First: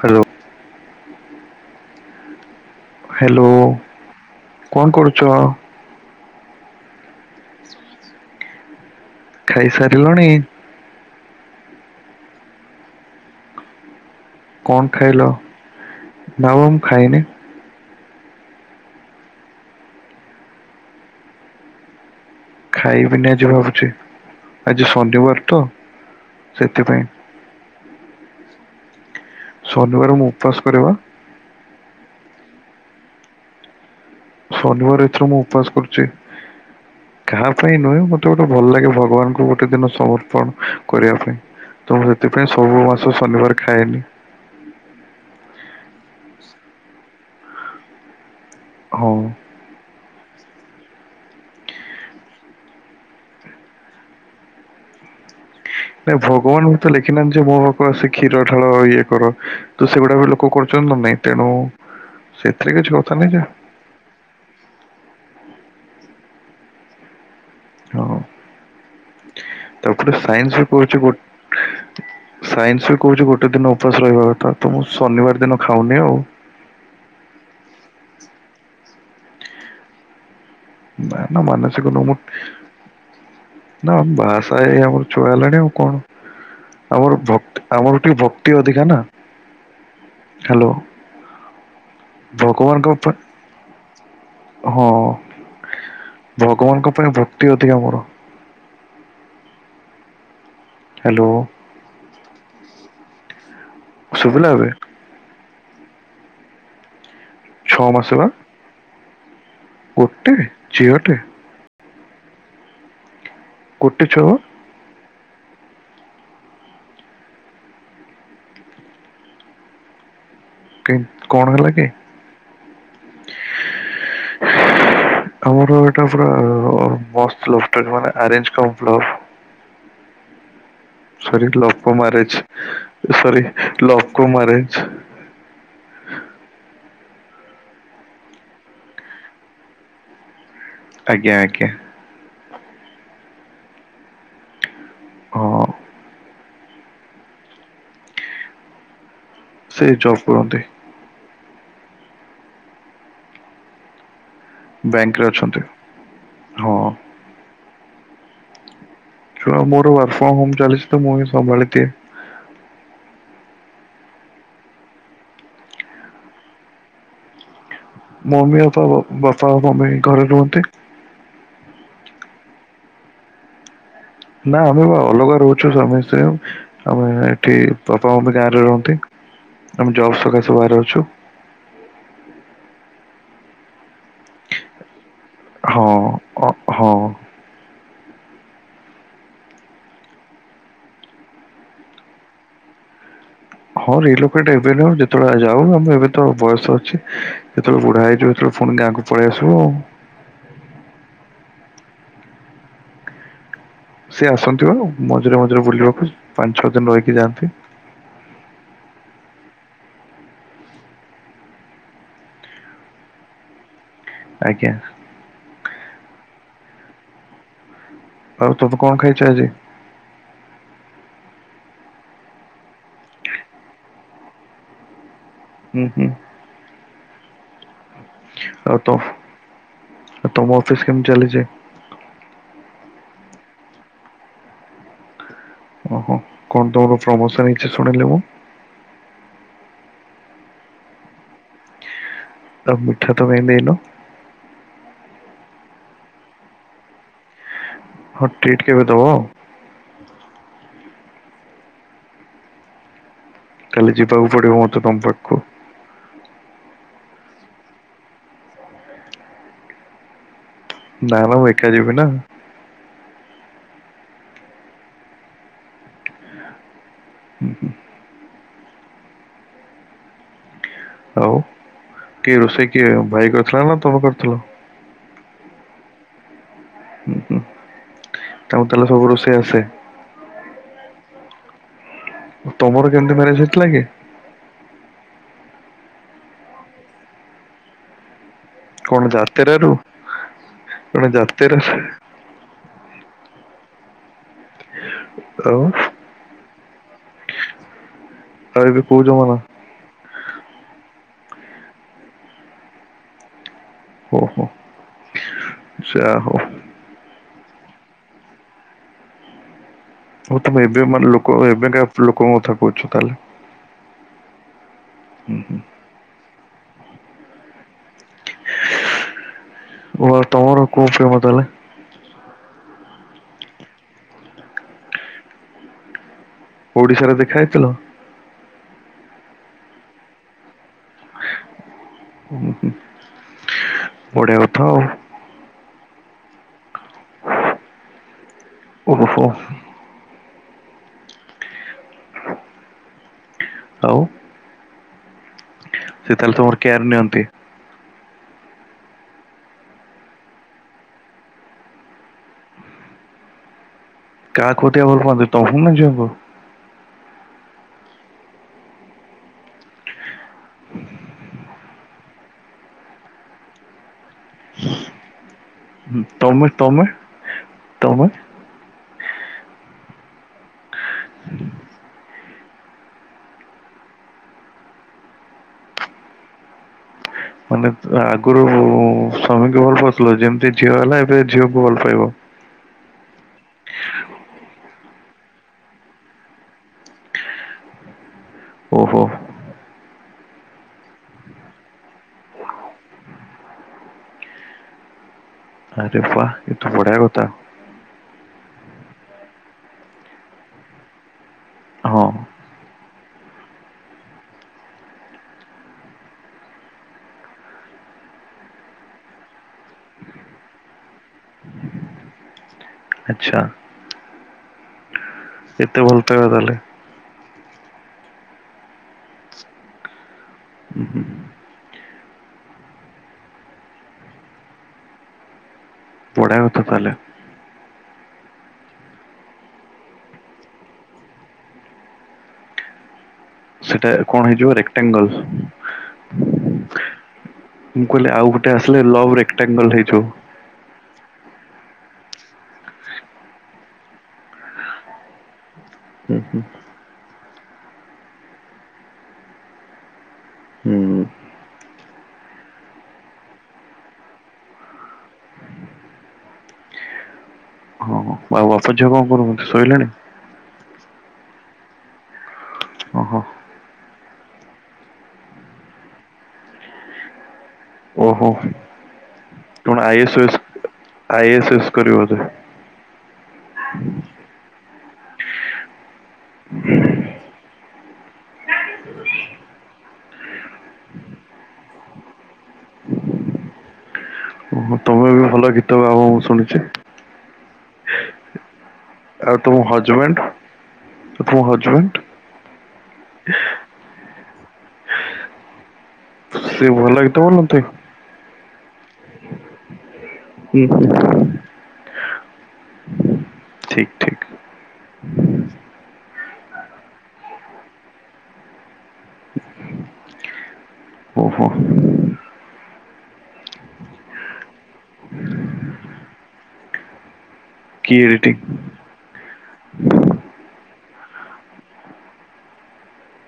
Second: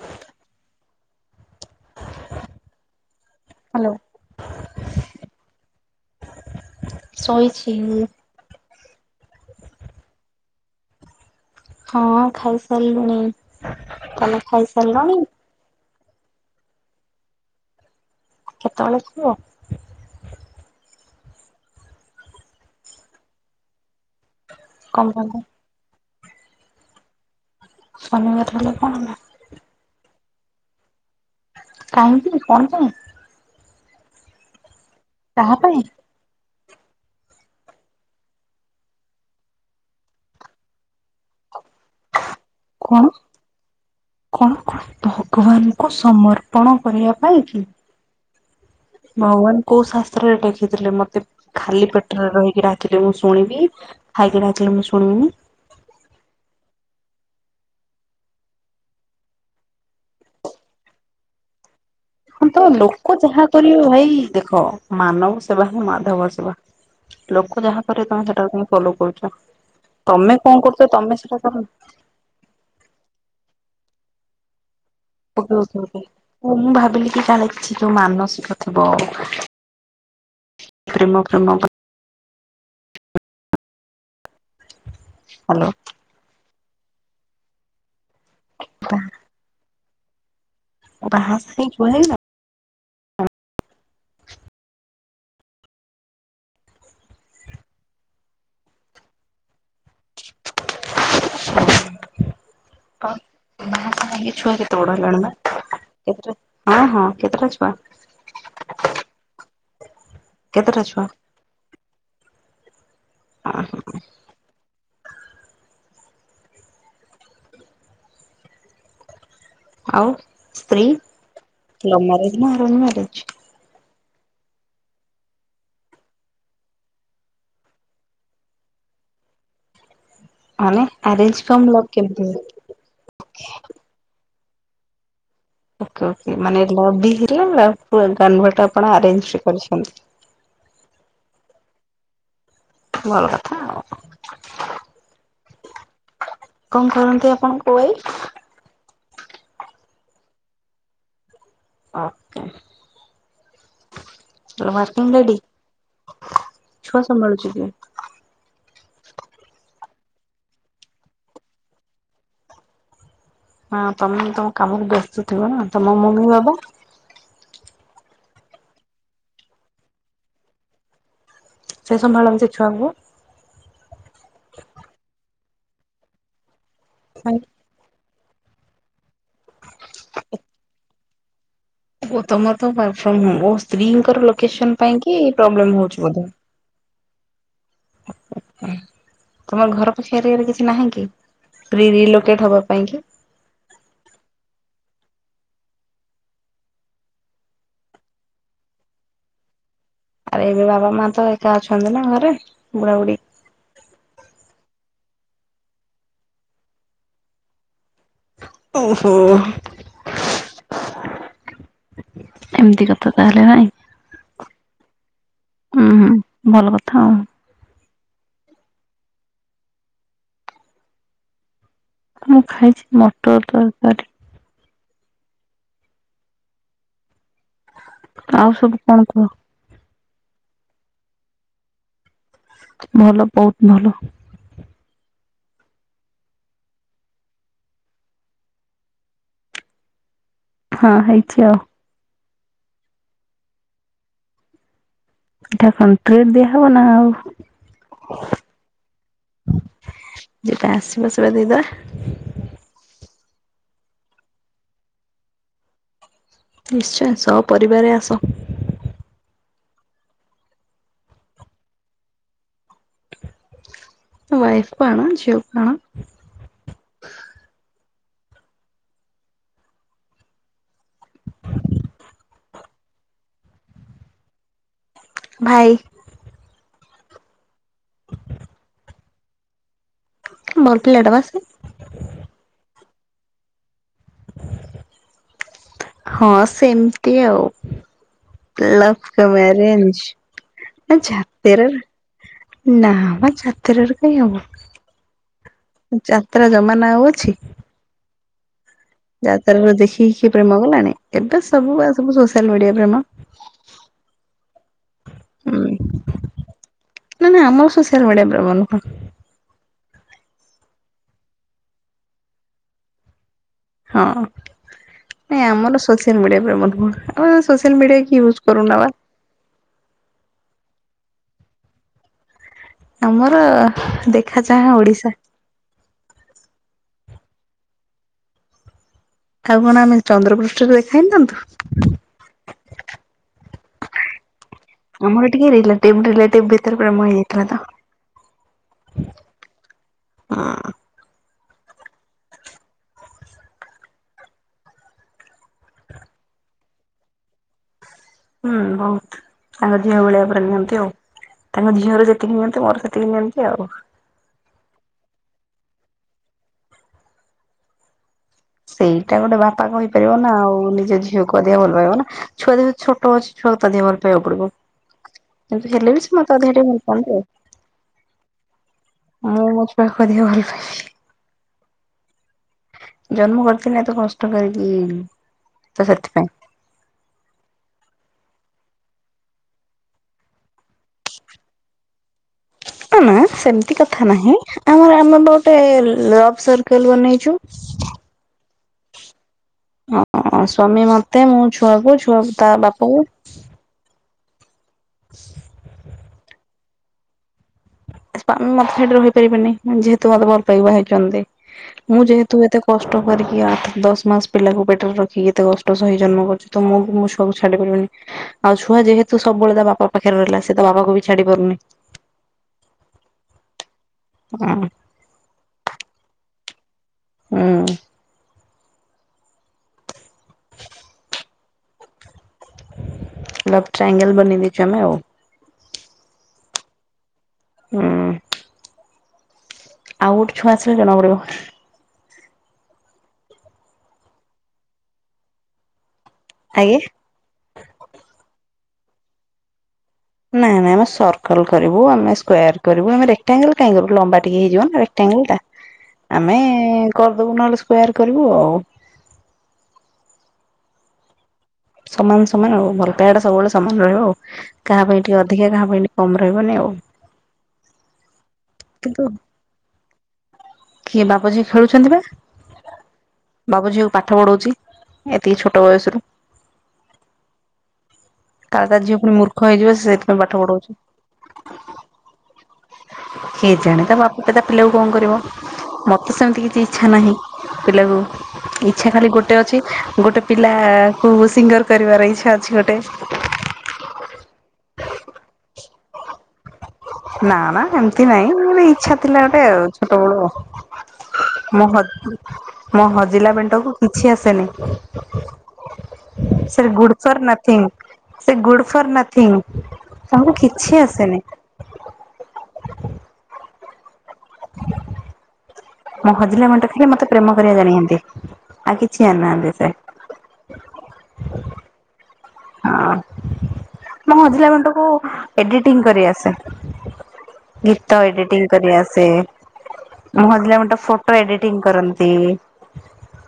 Hello hello କଣ କରୁଛ? ଶୋଇଛି ମୁଁ ଖାଇସାରିଲଣି ହଁ ଖାଇସାରିଲୁଣି ତମେ କଣ ଖାଇସାରିଲଣି? ଖାଇଲ ନା ମ ମୁଁ ଖାଇନି? କେତେବେଳେ ଖାଇବ? ଖାଇବିନି ଆଜି ଭାବୁଛି ଆଜି କଣ କଣ ଶନିବାର ତ ସେଥିପାଇଁ ଶନିବାର ହେଲେ କଣ ହେଲା? ଶନିବାର ମୁଁ ଉପବାସ କରିପା କାହିଁକି କଣ ପାଇଁ? ଶନିବାର ଏଥର ମୁଁ କାହା ଉପବାସ ପାଇଁ କରୁଛି। କାହା ପାଇଁ ନୁହେଁ ମତେ ଗୋଟେ ଭଲ ଲାଗେ ଭଗବାନଙ୍କୁ ଗୋଟେ ଦିନ ସମର୍ପଣ କରିବା ପାଇଁ। ତ ମୁଁ ସେଥିପାଇଁ ସବୁ କଣ ମାସ ଶନିବାର ଖାଏନି। କଣ କଣ ଭଗବାନଙ୍କୁ ସମର୍ପଣ କରିବା ପାଇଁ କି? ହଁ ଭଗବାନ କୋଉ ଶାସ୍ତ୍ରରେ ଲେଖିଥିଲେ ମତେ ଖାଲି ପେଟରେ ରହିକି ଡାକିଲି ମୁଁ ଶୁଣିବି? ଖାଇକି ଡାକିଲେ ମୁଁ ଶୁଣିବିନି ନାଇ ଭଗବାନ ମୋତେ ଲେଖିନାହାନ୍ତି। ଯେ ମୋ ପାଖକୁ ଆସି କ୍ଷୀର ଢାଳ ଇଏ କର ତ ସେଗୁଡା ବି ଲୋକ କରୁଛନ୍ତି କଣ ପାଇଁ ତେଣୁ ତ ସେଥିରେ କିଛି କଥା ଲୋକ ନାହିଁ ଯାହା ଯେ କରିବେ ଭାଇ ଦେଖ ମାନବ ସେବା ହଁ ମାଧବ ସେବା ଲୋକ ଯାହା ହଁ କରିବେ ତମେ ସେଟାକୁ କାହିଁ ଫଲୋ କରୁଛ ତାପରେ ତମେ ସାଇନ୍ସ କଣ ବି କରୁଛ କହୁଛି ଗୋ ତମେ ସେଟା କରୁନ। ସାଇନ୍ସ ବି କହୁଛି ଗୋଟେ ଦିନ ଉପାସ ରହିବା କଥା। ତ ମୁ ଶନିବାର ଦିନ ଖାଉନି ଆଉ। ମୁଁ ଭାବିଲି କି କାଳେ କିଛି ଯୋଉ ମାନସିକ ଥିବ ନା ପ୍ରେମ ନା ପ୍ରେମ ମାନସିକ ନୁହଁ ମୁଁ, ନା ମୁଁ ବାହାସାହା ହେଇ ଆମର ଛୁଆ ହେଲାଣି ହ୍ୟାଲୋ ଆଉ କଣ ଆମର ଭକ୍ତି ଆମର ଟିକେ ଭକ୍ତି ଅଧିକା ନା, ହ୍ୟାଲୋ। ଓ ବାହାସାହା ହେଇ ଛୁଆ ହେଇ [unintelligible] ଭଗବାନଙ୍କ ଉପା ହଁ ଭଗବାନଙ୍କ ପାଇଁ ଭକ୍ତି ଅଧିକା ମୋର। ହ୍ୟାଲୋ। ବାହା ହେଇ ଶୁଭିଲା ଛୁଆ ଏବେ କେତେ ବଡ ହେଲାଣି ନା, କେତେଟା, ହଁ ହଁ କେତେଟା ଛୁଆ? କଣ ଆସିବ? ଗୋଟେ କେତେଟା ଛୁଆ ଝିଅଟେ। ହଁ ଗୋଟେ ଛୁଆ ବା। ଆଉ ସ୍ତ୍ରୀ କି କଣ ହେଲା କି ଲବ୍ ମ୍ୟାରେଜ୍ ନା ଆରେଞ୍ଜ ମ୍ୟାରେଜ୍? [inaudible] ଆମର ଏଇଟା ପୁରା ମ-ମସ୍ତ ଲଭଷ୍ଟେଟ୍ ମାନେ ଅରେଞ୍ଜ କମ୍ ଲଭ୍। ମାନେ? ସରି ଲଭ୍ କମ୍ ଆରେଜ୍, ଏ ସରି ଲଭ୍ କମ୍ ଆରେଞ୍ଜ। ଓକେ ଓକେ ମାନେ ଲବ୍ ବି ହେଲା ଲଭ୍ ଫର୍ମ [unintelligible] ଆପଣ ଆରେଞ୍ଜ ବି କରିଛନ୍ତି। ଆଜ୍ଞା, ଆଜ୍ଞା। ଭଲ କଥା ଆଉ। ହଁ। କଣ କରନ୍ତି ଆପଣଙ୍କ ୱାଇଫ୍? ସେ ଜବ୍ କରନ୍ତି। ଓକେ। ଓ ୱାର୍କିଙ୍ଗ ବ୍ୟାଙ୍କରେ ଲେଡି, ଅଛନ୍ତି ହଁ ଛୁଆ ସମ୍ଭାଳୁଚି କିଏ? ଛୁଆ ମୋର ୱାର୍କ ଫ୍ରମ୍ ହୋମ୍ ଚାଲିଛି ତ ମୁଁ ହିଁ ସମ୍ଭାଳି ଦିଏ। ହଁ ତୋମେ ତୋମ କାମରେ ବ୍ୟସ୍ତ ଥିବ ନା, ତୋମ ମମି ବାବା? ମମି ବାପା ଓ ବାପା ମମି ଘରେ ରୁହନ୍ତି। ସେ ସମ୍ଭାଳନ୍ତି ଛୁଆଙ୍କୁ? ନା ଆମେ ବା ଅଲଗା ରହୁଛୁ ସ୍ୱାମୀ ସ୍ତ୍ରୀ, ଆମେ ଏଠି ପାପା ମମି ଗାଁରେ ରୁହନ୍ତି। ଆମେ ଜବ୍ ସକାଶେ ବାହାରେ ଅଛୁ। ଗୋ-ତୋମର ତ ୱାର୍କ ଫ୍ରମ ହୋମ୍ ର ସ୍ତ୍ରୀଙ୍କର ଲୋକେସନ ପାଇଁ କି ପ୍ରୋବ୍ଲେମ୍ ହଁ ହଉଛି ବୋଧେ? ଅ- ହଁ। [inaudible] ତୋମ ଘର ପାଖ ଏରିଆ ରେ କିଛି ନାହିଁ କି ପ୍ରି ରି ଲୋକେଟ୍ ହବା ପାଇଁ କି? ହଁ ରି ଲୋକେଟ୍ ଏବେ ନୁହଁ ଯେତେବେଳେ ଯାଉ ମୋତେ ଏବେ ତ ବୟସ ଅଛି। ଯେତେବେଳେ ବୁଢା ହେଇଯିବୁ ସେତେବେଳେ ଫୁଣି ଗାଁ କୁ ପଳେଇ ଆସିବୁ ଆଉ। ଆରେ ଏବେ ବାବା ମା ତ ଏକା ଅଛନ୍ତି ନା ଘରେ ବୁଢା ବୁଢ଼ୀ। ସେ ଆସନ୍ତି ବା ମଝିରେ ମଝିରେ ବୁଲିବାକୁ ପାଞ୍ଚ ଛଅ ଦିନ ରହିକି ଯାଆନ୍ତି। ଓହୋ। ଏମିତି କଥା ତାହେଲେ ଭାଇ। ଆଜ୍ଞା। ଅଁ, ହଁ ଭଲ କଥା ଆଉ। ଆଉ ତୋମେ କଣ ଖାଇଛ ଆଜି? ମୁଁ ଖାଇଛି ମଟର ତରକାରୀ ହୁଁ, ହୁଁ। ଆଉ ସବୁ ଆଉତ କଣ କୁହ ଆଉ ତମ ଅଫିସ୍ କେମତି ଚାଲିଚି? ଭଲ ବହୁତ ଭଲ। ଓହୋ କଣ ତମର ପ୍ରମୋସନ୍ ହେଇଚି ଶୁଣିଲି ମୁଁ। ହଁ ହେଇଛି ଆଉ। ତ ମିଠା ତ କାଇଁ ଦେଇନ। ମିଠା କଣ ଟ୍ରିଟ୍ ଦିଆହବ ନା ଆଉ। ଟ୍ରିଟ୍ କେବେ ଦେବ? ଯେବେ ଆସିବ ସେବା ଦେଇଦେବା। କାଲି ଯିବାକୁ ପଡ଼ିବ ମୋତେ ତମ ପାଖକୁ। ନିଶ୍ଚୟ ସହ ପରିବାରରେ ଆସ। ନା ନା ମୁଁ ଏକା ଯିବି ନା। ୱାଇଫ୍ କୁ ଆଣ ଝିଅ କୁ ଆଣ। ହୁଁ ହୁଁ [inaudible] ଆଉ କିଏ ରୋଷେଇ କିଏ ଭାଇ କରିଥିଲା ନା ତମେ କରିଥିଲ? ଭାଇ। ହୁଁ ହୁଁ ତାହେଲେ ସବୁ ରୋଷେଇ ଆସେ? ଭଲ ପିଲାଟା ବା ସେ। ତମର କେମିତି ମ୍ୟାରେଜ୍ ହେଇଥିଲା କି? ହଁ ସେମତି ଆଉ। କଣ ଲଭ କ ଯାତେରାରୁ ମ୍ୟାରେଜ କଣ ଆଛ ଯାତେରା ତର [inaudible] ନା ମ ଯାତ୍ରାରୁ କହିଁ ହବ। ଆଉ। ଯାତ୍ରା ଜମାନା ଆଉ ଅଛି। ତ ଏବେ କହୁଛ ଯାତ୍ରରୁ ଦେଖିଖି ପ୍ରେମ କଲାଣି ଏବେ ସବୁ ବା ସବୁ ସୋସିଆଲ୍ ମିଡିଆ ପ୍ରେମ। ଓ ହୋ। ହୁଁ ଯା ହଉ। ନା ନା ଆମର ସୋସିଆଲ୍ ମିଡିଆ ପ୍ରେମ ନୁହ। ଓ ତମେ ଏବେ ମାନେ ଲୋକ ଏବେକା ଲୋକଙ୍କ କଥା କହୁଛ ତାହେଲେ। ହଁ ନାଇଁ ଆମର ସୋସିଆଲ ମିଡିଆ ପ୍ରେମ ନୁହ ଆମେ ସୋସିଆଲ ମିଡିଆ କିଏ ୟୁଜ କରୁନୁ ବା। ଓ ତମର କଉ ପ୍ରେମ ତାହାଲେ? [inaudible] ଆମର ଦେଖା ଚାହା ଓଡ଼ିଶା। ଓଡିଶାରେ ଦେଖା ହେଇଥିଲ? ଆଉ କଣ ଆମେ ଚନ୍ଦ୍ରପୃଷ୍ଠରେ ଦେଖାହେଇଥାନ୍ତୁ। ଓ ହ ହୁଁ [inaudible] ବଢ଼ିଆ କଥା। ଆମର ଟିକେ ରିଲେଟିଭ ରିଲେଟିଭ ଭିତରେ ପ୍ରେମ ହେଇଯାଇଥିଲା ତ। ଓହୋ। ହଁ। ଆଉ। ସେ ତାହେଲେ ତୁମର କେୟାର ନିଅନ୍ତି? ହୁଁ ବହୁତ ତାଙ୍କ ଝିଅ ଭଳିଆ ପୁରା ନିଅନ୍ତି ଆଉ। ତାଙ୍କ ଝିଅର ଯେତିକି ନିଅନ୍ତି ମୋର ସେତିକି ନିଅନ୍ତି ଆଉ। କାହାକୁଟିଆ ଭଲ ପାଆନ୍ତି ତମକୁ ନା ଝିଅଙ୍କୁ? ସେଇଟା ଗୋଟେ ବାପା କହିପାରିବ ନା ଆଉ ନିଜ ଝିଅକୁୁଆଦିଆ ଭଲପାଇବ ନା ଛୁଆ ଦେହ ଛୋଟ ଅଛି। ଛୁଆକୁ ତ ଅଧିକ ଭଲ ପାଇବାକୁ ପଡିବ। ହ [inaudible] କିନ୍ତୁ ହେଲେ ବି ସେ ମତେ ଅଧିକାଟିକେ ଭଲ ପାଆନ୍ତି ଆଉ। ତମେ? ମୁଁ ମୋ ଛୁଆକୁ ଅଧିକା ଭଲ ପାଏ। ଜନ୍ମ କରିଥିଲେ ଏ ତେ କଷ୍ଟ କରିକି ତ ସେଥିପାଇଁ। ମାନେ ଆଗରୁ ସ୍ୱାମୀକୁ ଭଲ ପାଉଥିଲେ ଯେମିତି ଝିଅ ହେଲା ଏବେ ଝିଅକୁ ଭଲ ପାଇବ। ନା ସେମିତି କଥା ନାହିଁ। ଆମର ଆମେ ଗୋଟେ ଲଭ ସର୍କଲ ବନେଇଚୁ। ଓ। ଅ ସ୍ୱାମୀ ମତେ ମୁଁ ଛୁଆକୁ ଛୁଆ ତା ବାପକୁ ହ [unintelligible] ଆରେ ବାଃ ଏଠୁ ବଢିଆ କଥା। ସ୍ୱାମୀ ମତେ ଛାଡି ରହିପାରିବେନି ଯେହେତୁ ମତେ ଭଲ ପାଇ ବାହା ହେଇଛନ୍ତି। ମୁଁ ହଁ ଯେହେତୁ ଏତେ କଷ୍ଟ କରିକି ଆଠ ଦଶ ମାସ ପିଲାକୁ ପେଟରେ ରଖିକି ଏତେ କଷ୍ଟ ସହି ଜନ୍ମ କରିଚି ତ ମୁଁ ମୋ ଛୁଆକୁ ଛାଡ଼ି ପାରିବିନି। ଆଉ ଛୁଆ ଯେହେତୁ ସବୁବେଳେ ତା ବାପା ପାଖରେ ରହିଲା ସେ ତ ବାପାକୁ ବି ଛାଡି ପାରୁନି। ଆଛା। ହଁ। ଏତେ ଭଲ ପାଇବା ତା ହେଲେ। ହୁଁ। ଲବ ଟ୍ରାଙ୍ଗେଲେ ବନେଇଦେଇଚୁ ଆମେ ଆଉ। ଆଛା ତା ହେଲେ। ହୁଁ। ଆଉ ଗୋଟେ ଛୁଆ ଆସିଲେ ଜଣା ପଡିବ। ସେଟା କଣ ହେଇଯିବ ରେକ୍ଟାଙ୍ଗଲ? ଆଜ୍ଞା। ମୁଁ କହିଲି ଆଉ ଗୋଟେ ଆସିଲେ ଲଭ ରେକ୍ଟାଙ୍ଗଲ ହେଇଯିବ। ନାଇଁ ନାଇଁ ଆମ ସର୍କଲ କରିବୁ ଆମେ ସ୍କୟାର କରିବୁ ଆମେ ରେକ୍ଟାଙ୍ଗଲ କାଇଁ କରିବୁ ଲମ୍ବା ଟିକେ ହେଇଯିବନା। ଟାଙ୍ଗେଟା ଆମେ କରିଦବୁ ନହେଲେ ସ୍କୋୟାର କରିବୁ ଆଉ। ହୁଁ। ସମାନ ସମାନ ଆଉ ଭଲ ପାଇବାଟା ସବୁବେଳେ ସମାନ ରହିବ। କାହା ପାଇଁ ଟିକେ ଅଧିକା କାହା ପାଇଁ ଟିକେ କମ୍ ରହିବନି ଆଉ। ହଁ ଆଉ ବାପ ଝିଅ କିନ୍ତୁ କଣ କରୁଛନ୍ତି ଶୋଇଲେଣି? କିଏ ବାପଝିଅ ଖେଳୁଛନ୍ତି ବା। ଅ ହଁ। ବାବ ଝିଅକୁ ପାଠ ପଢ଼ଉଛି ଏତିକି ଛୋଟ ବୟସରୁ। ଓହୋ। କାଳେ ତା ଝିଅ ପୁଣି ମୂର୍ଖ ହେଇଯିବ କଣ ସେ ଆଇ ଏସ୍ ସେଥିପାଇଁ ଏସ୍ ପାଠ ପଢଉଚି। ଆଇ ଏସ୍ ଏସ୍ କରିବ ବୋଧେ କେଜାଣି ତା ବାପା ତା ପିଲାକୁ କଣ କରିବ ମତେ ସେମିତି କିଛି ଇଚ୍ଛା ନାହିଁ। ପିଲାକୁ ଇଚ୍ଛା ଖାଲି ଗୋଟେ ଅଛି ଗୋଟେ ପିଲା କୁ ସିଙ୍ଗର କରିବାର ଇଚ୍ଛା ଅଛି ଗୋଟେ। ଓହୋ ତମେ ବି ଭଲ ଗୀତ ଗାଅ ମୁଁ ଶୁଣିଚି? ନା ମା ଏମିତି ନାଇଁ ମୋ ଇଚ୍ଛା ଥିଲା ଆଉ ଗୋଟେ ତମ ଛୋଟ ହଜବେଣ୍ଡ ବେଳୁ ତମ ମୋ ହଜବେଣ୍ଡ ମୋ ହଜିଲା ବେଣ୍ଟକୁ କିଛି ଆସେନି। ସେ ସ ଭଲ ଗୁଡ଼୍ ଗୀତ ଫର୍ ବୋଲନ୍ତି? ନଥିଂ। ସେ ଗୁଡ ଫର୍ ନଥିଙ୍ଗ ତାଙ୍କୁ ହୁଁ କିଛି ହୁଁ ଆସେନି। ଠିକ୍ ଠିକ। ମୁଁ ହଜିଲା ବେଣ୍ଟ ଖାଲି ମତେ ପ୍ରେମ କରିବା ଜାଣିନ୍ତି ଆଉ କିଛି ଜାଣିନାହାନ୍ତି ସେ ଓହୋ। ହଁ। ମୁଁ ହଜିଲା ବେଣ୍ଟ କୁ ଏଡିଟିଂ କରିଆସେ ଗୀତ ଏଡିଟିଂ କରିଆସେ ମୋ ହଜିଲା ବେଣ୍ଟ ଫଟୋ ଏଡିଟିଂ କରନ୍ତି।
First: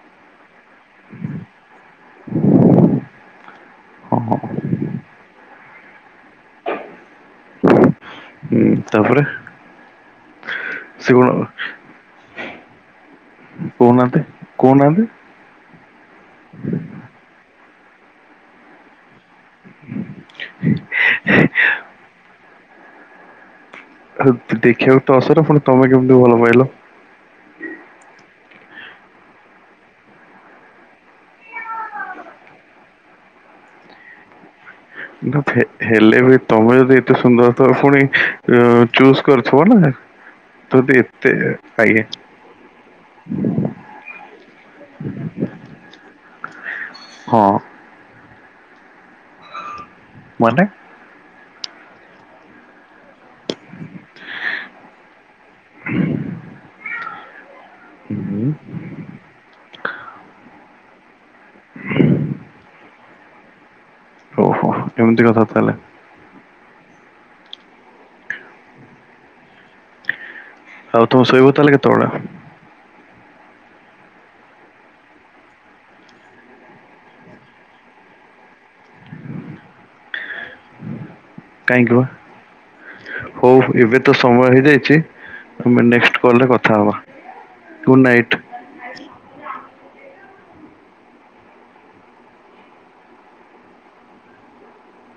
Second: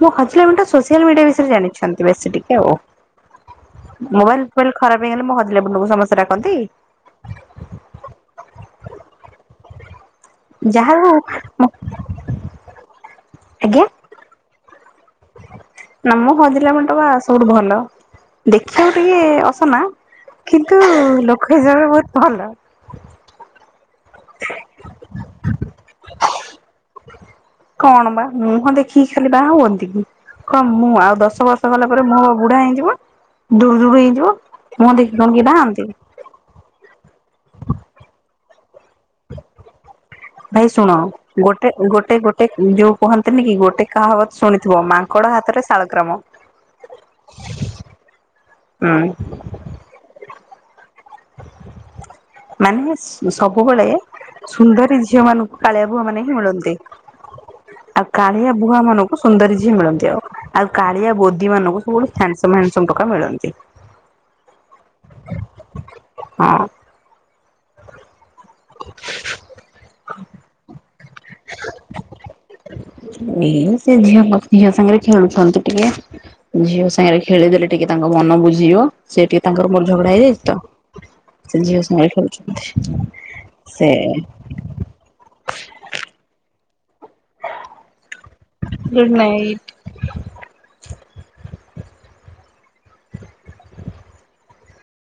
ମୁଁ ହଜିଲା ବେଣ୍ଟ ସୋସିଆଲ ମିଡିଆ ବିଷୟରେ ଜାଣିଛନ୍ତି ବେଶୀ ଟିକେ ଆଉ। ହଁ ହଁ। ମୋବାଇଲ ଫୋବାଇଲ ଖରାପ ହେଇଗଲେ ମଁ ହଜିଲା ବେଣ୍ଟ କୁ ସମସ୍ତେ ଡାକନ୍ତି। ହଁ ତାପରେ ଯାହା ସେ ଉ କଣ କହୁ ନାହାନ୍ତି। ନା ମୁଁ ହଜିଲା ବେଣ୍ଟ ବା ସବୁଠୁ ଭଲ ଦେଖିବାକୁ ଟିକେ ଅସନା। କିନ୍ତୁ ଲୋକ ହିସାବରେ ବହୁତ୍ ଭଲ। ଦେଖିବାକୁ ତ ଅସୁର ପୁଣି ତମେ କେମିତି ଭଲ ପାଇଲ। କଣ ବା ମୁହଁ ଦେଖିକି ଖାଲି ବାହା ହୁଅନ୍ତି କି? କଣ ମୁଁ ଆଉ ଦଶ ବର୍ଷ ଗଲା ପରେ ମୋ ବୁଢା ହେଇଯିବ ଦୁଡ୍‌ ଦୁ ଡ୍‌ ହେଇଯିବ। ମୁଁହ ଦେଖି କଣ ନା କିଏ ହେ ବାହାନ୍ତି। ହେଲେ ବି ତମେ ଯଦି ଏତେ ସୁନ୍ଦର ତୋ ପୁଣି ଚୁଜ୍‌ କରିଥିବ ନା। ଭାଇ ଶୁଣ ଯଦି ଏତେ ଗୋଟେ ଆଜ୍ଞା ଗୋଟେ ଗୋଟ ଗୋଟେ ଯୋଉ କୁହନ୍ତିନି କି ଗୋଟେ କାହା ବତ୍ ଶୁଣିଥିବ ମାଙ୍କଡ ହାତରେ ଶାଳଗ୍ରାମ। ହଁ। ହୁଁ। ମାନେ? [inaudible] ମାନେ ସବୁବେଳେ ସୁନ୍ଦରୀ ଝିଅ ମାନଙ୍କୁ କାଳିଆ ଭୂଆ ମାନେ ହିଁ ମିଳନ୍ତି। ଆଉ କାଳିଆ ବୁହା ମାନଙ୍କୁ ସୁନ୍ଦରୀ ଝିଅ ମିଳନ୍ତି ଆଉ। ଆଉ କାଳିଆ ବୋଦି ମାନଙ୍କୁ ସବୁବେଳେ ହ୍ୟାଣ୍ଡସମ୍, ହ୍ୟାଣ୍ଡସମ୍ ଟୋକା ମିଳନ୍ତି। ଓହୋ ଏମିତି କଥା ତାହେଲେ। ହଁ। [inaudible] ଆଉ ତମେ ଶୋଇବ ତାହେଲେ କେତେବେଳେ? ଏଇ ସେ ଝିଅ ଝିଅ ସାଙ୍ଗରେ ଖେଳୁଛନ୍ତି ଟିକେ। ଝିଅ ସାଙ୍ଗରେ ଖେଳିଦେଲେ ଟିକେ ତାଙ୍କ ମନ ବୁଝିବ, ସେ ଟିକେ ତାଙ୍କର ମୋର ଝଗଡା ହେଇଯାଇଛି ତ। ସେ ଝିଅ କାହିଁକି ବା, ସାଙ୍ଗରେ ଖେଳୁଛନ୍ତି ହଉ ସେ ଏବେ ତ ସମୟ ହେଇଯାଇଛି। ଆମେ ନେକ୍ସଟ୍ କଲ୍‌ ରେ କଥା ହବା ଗୁଡ୍‌ ନାଇଟ୍। Good night.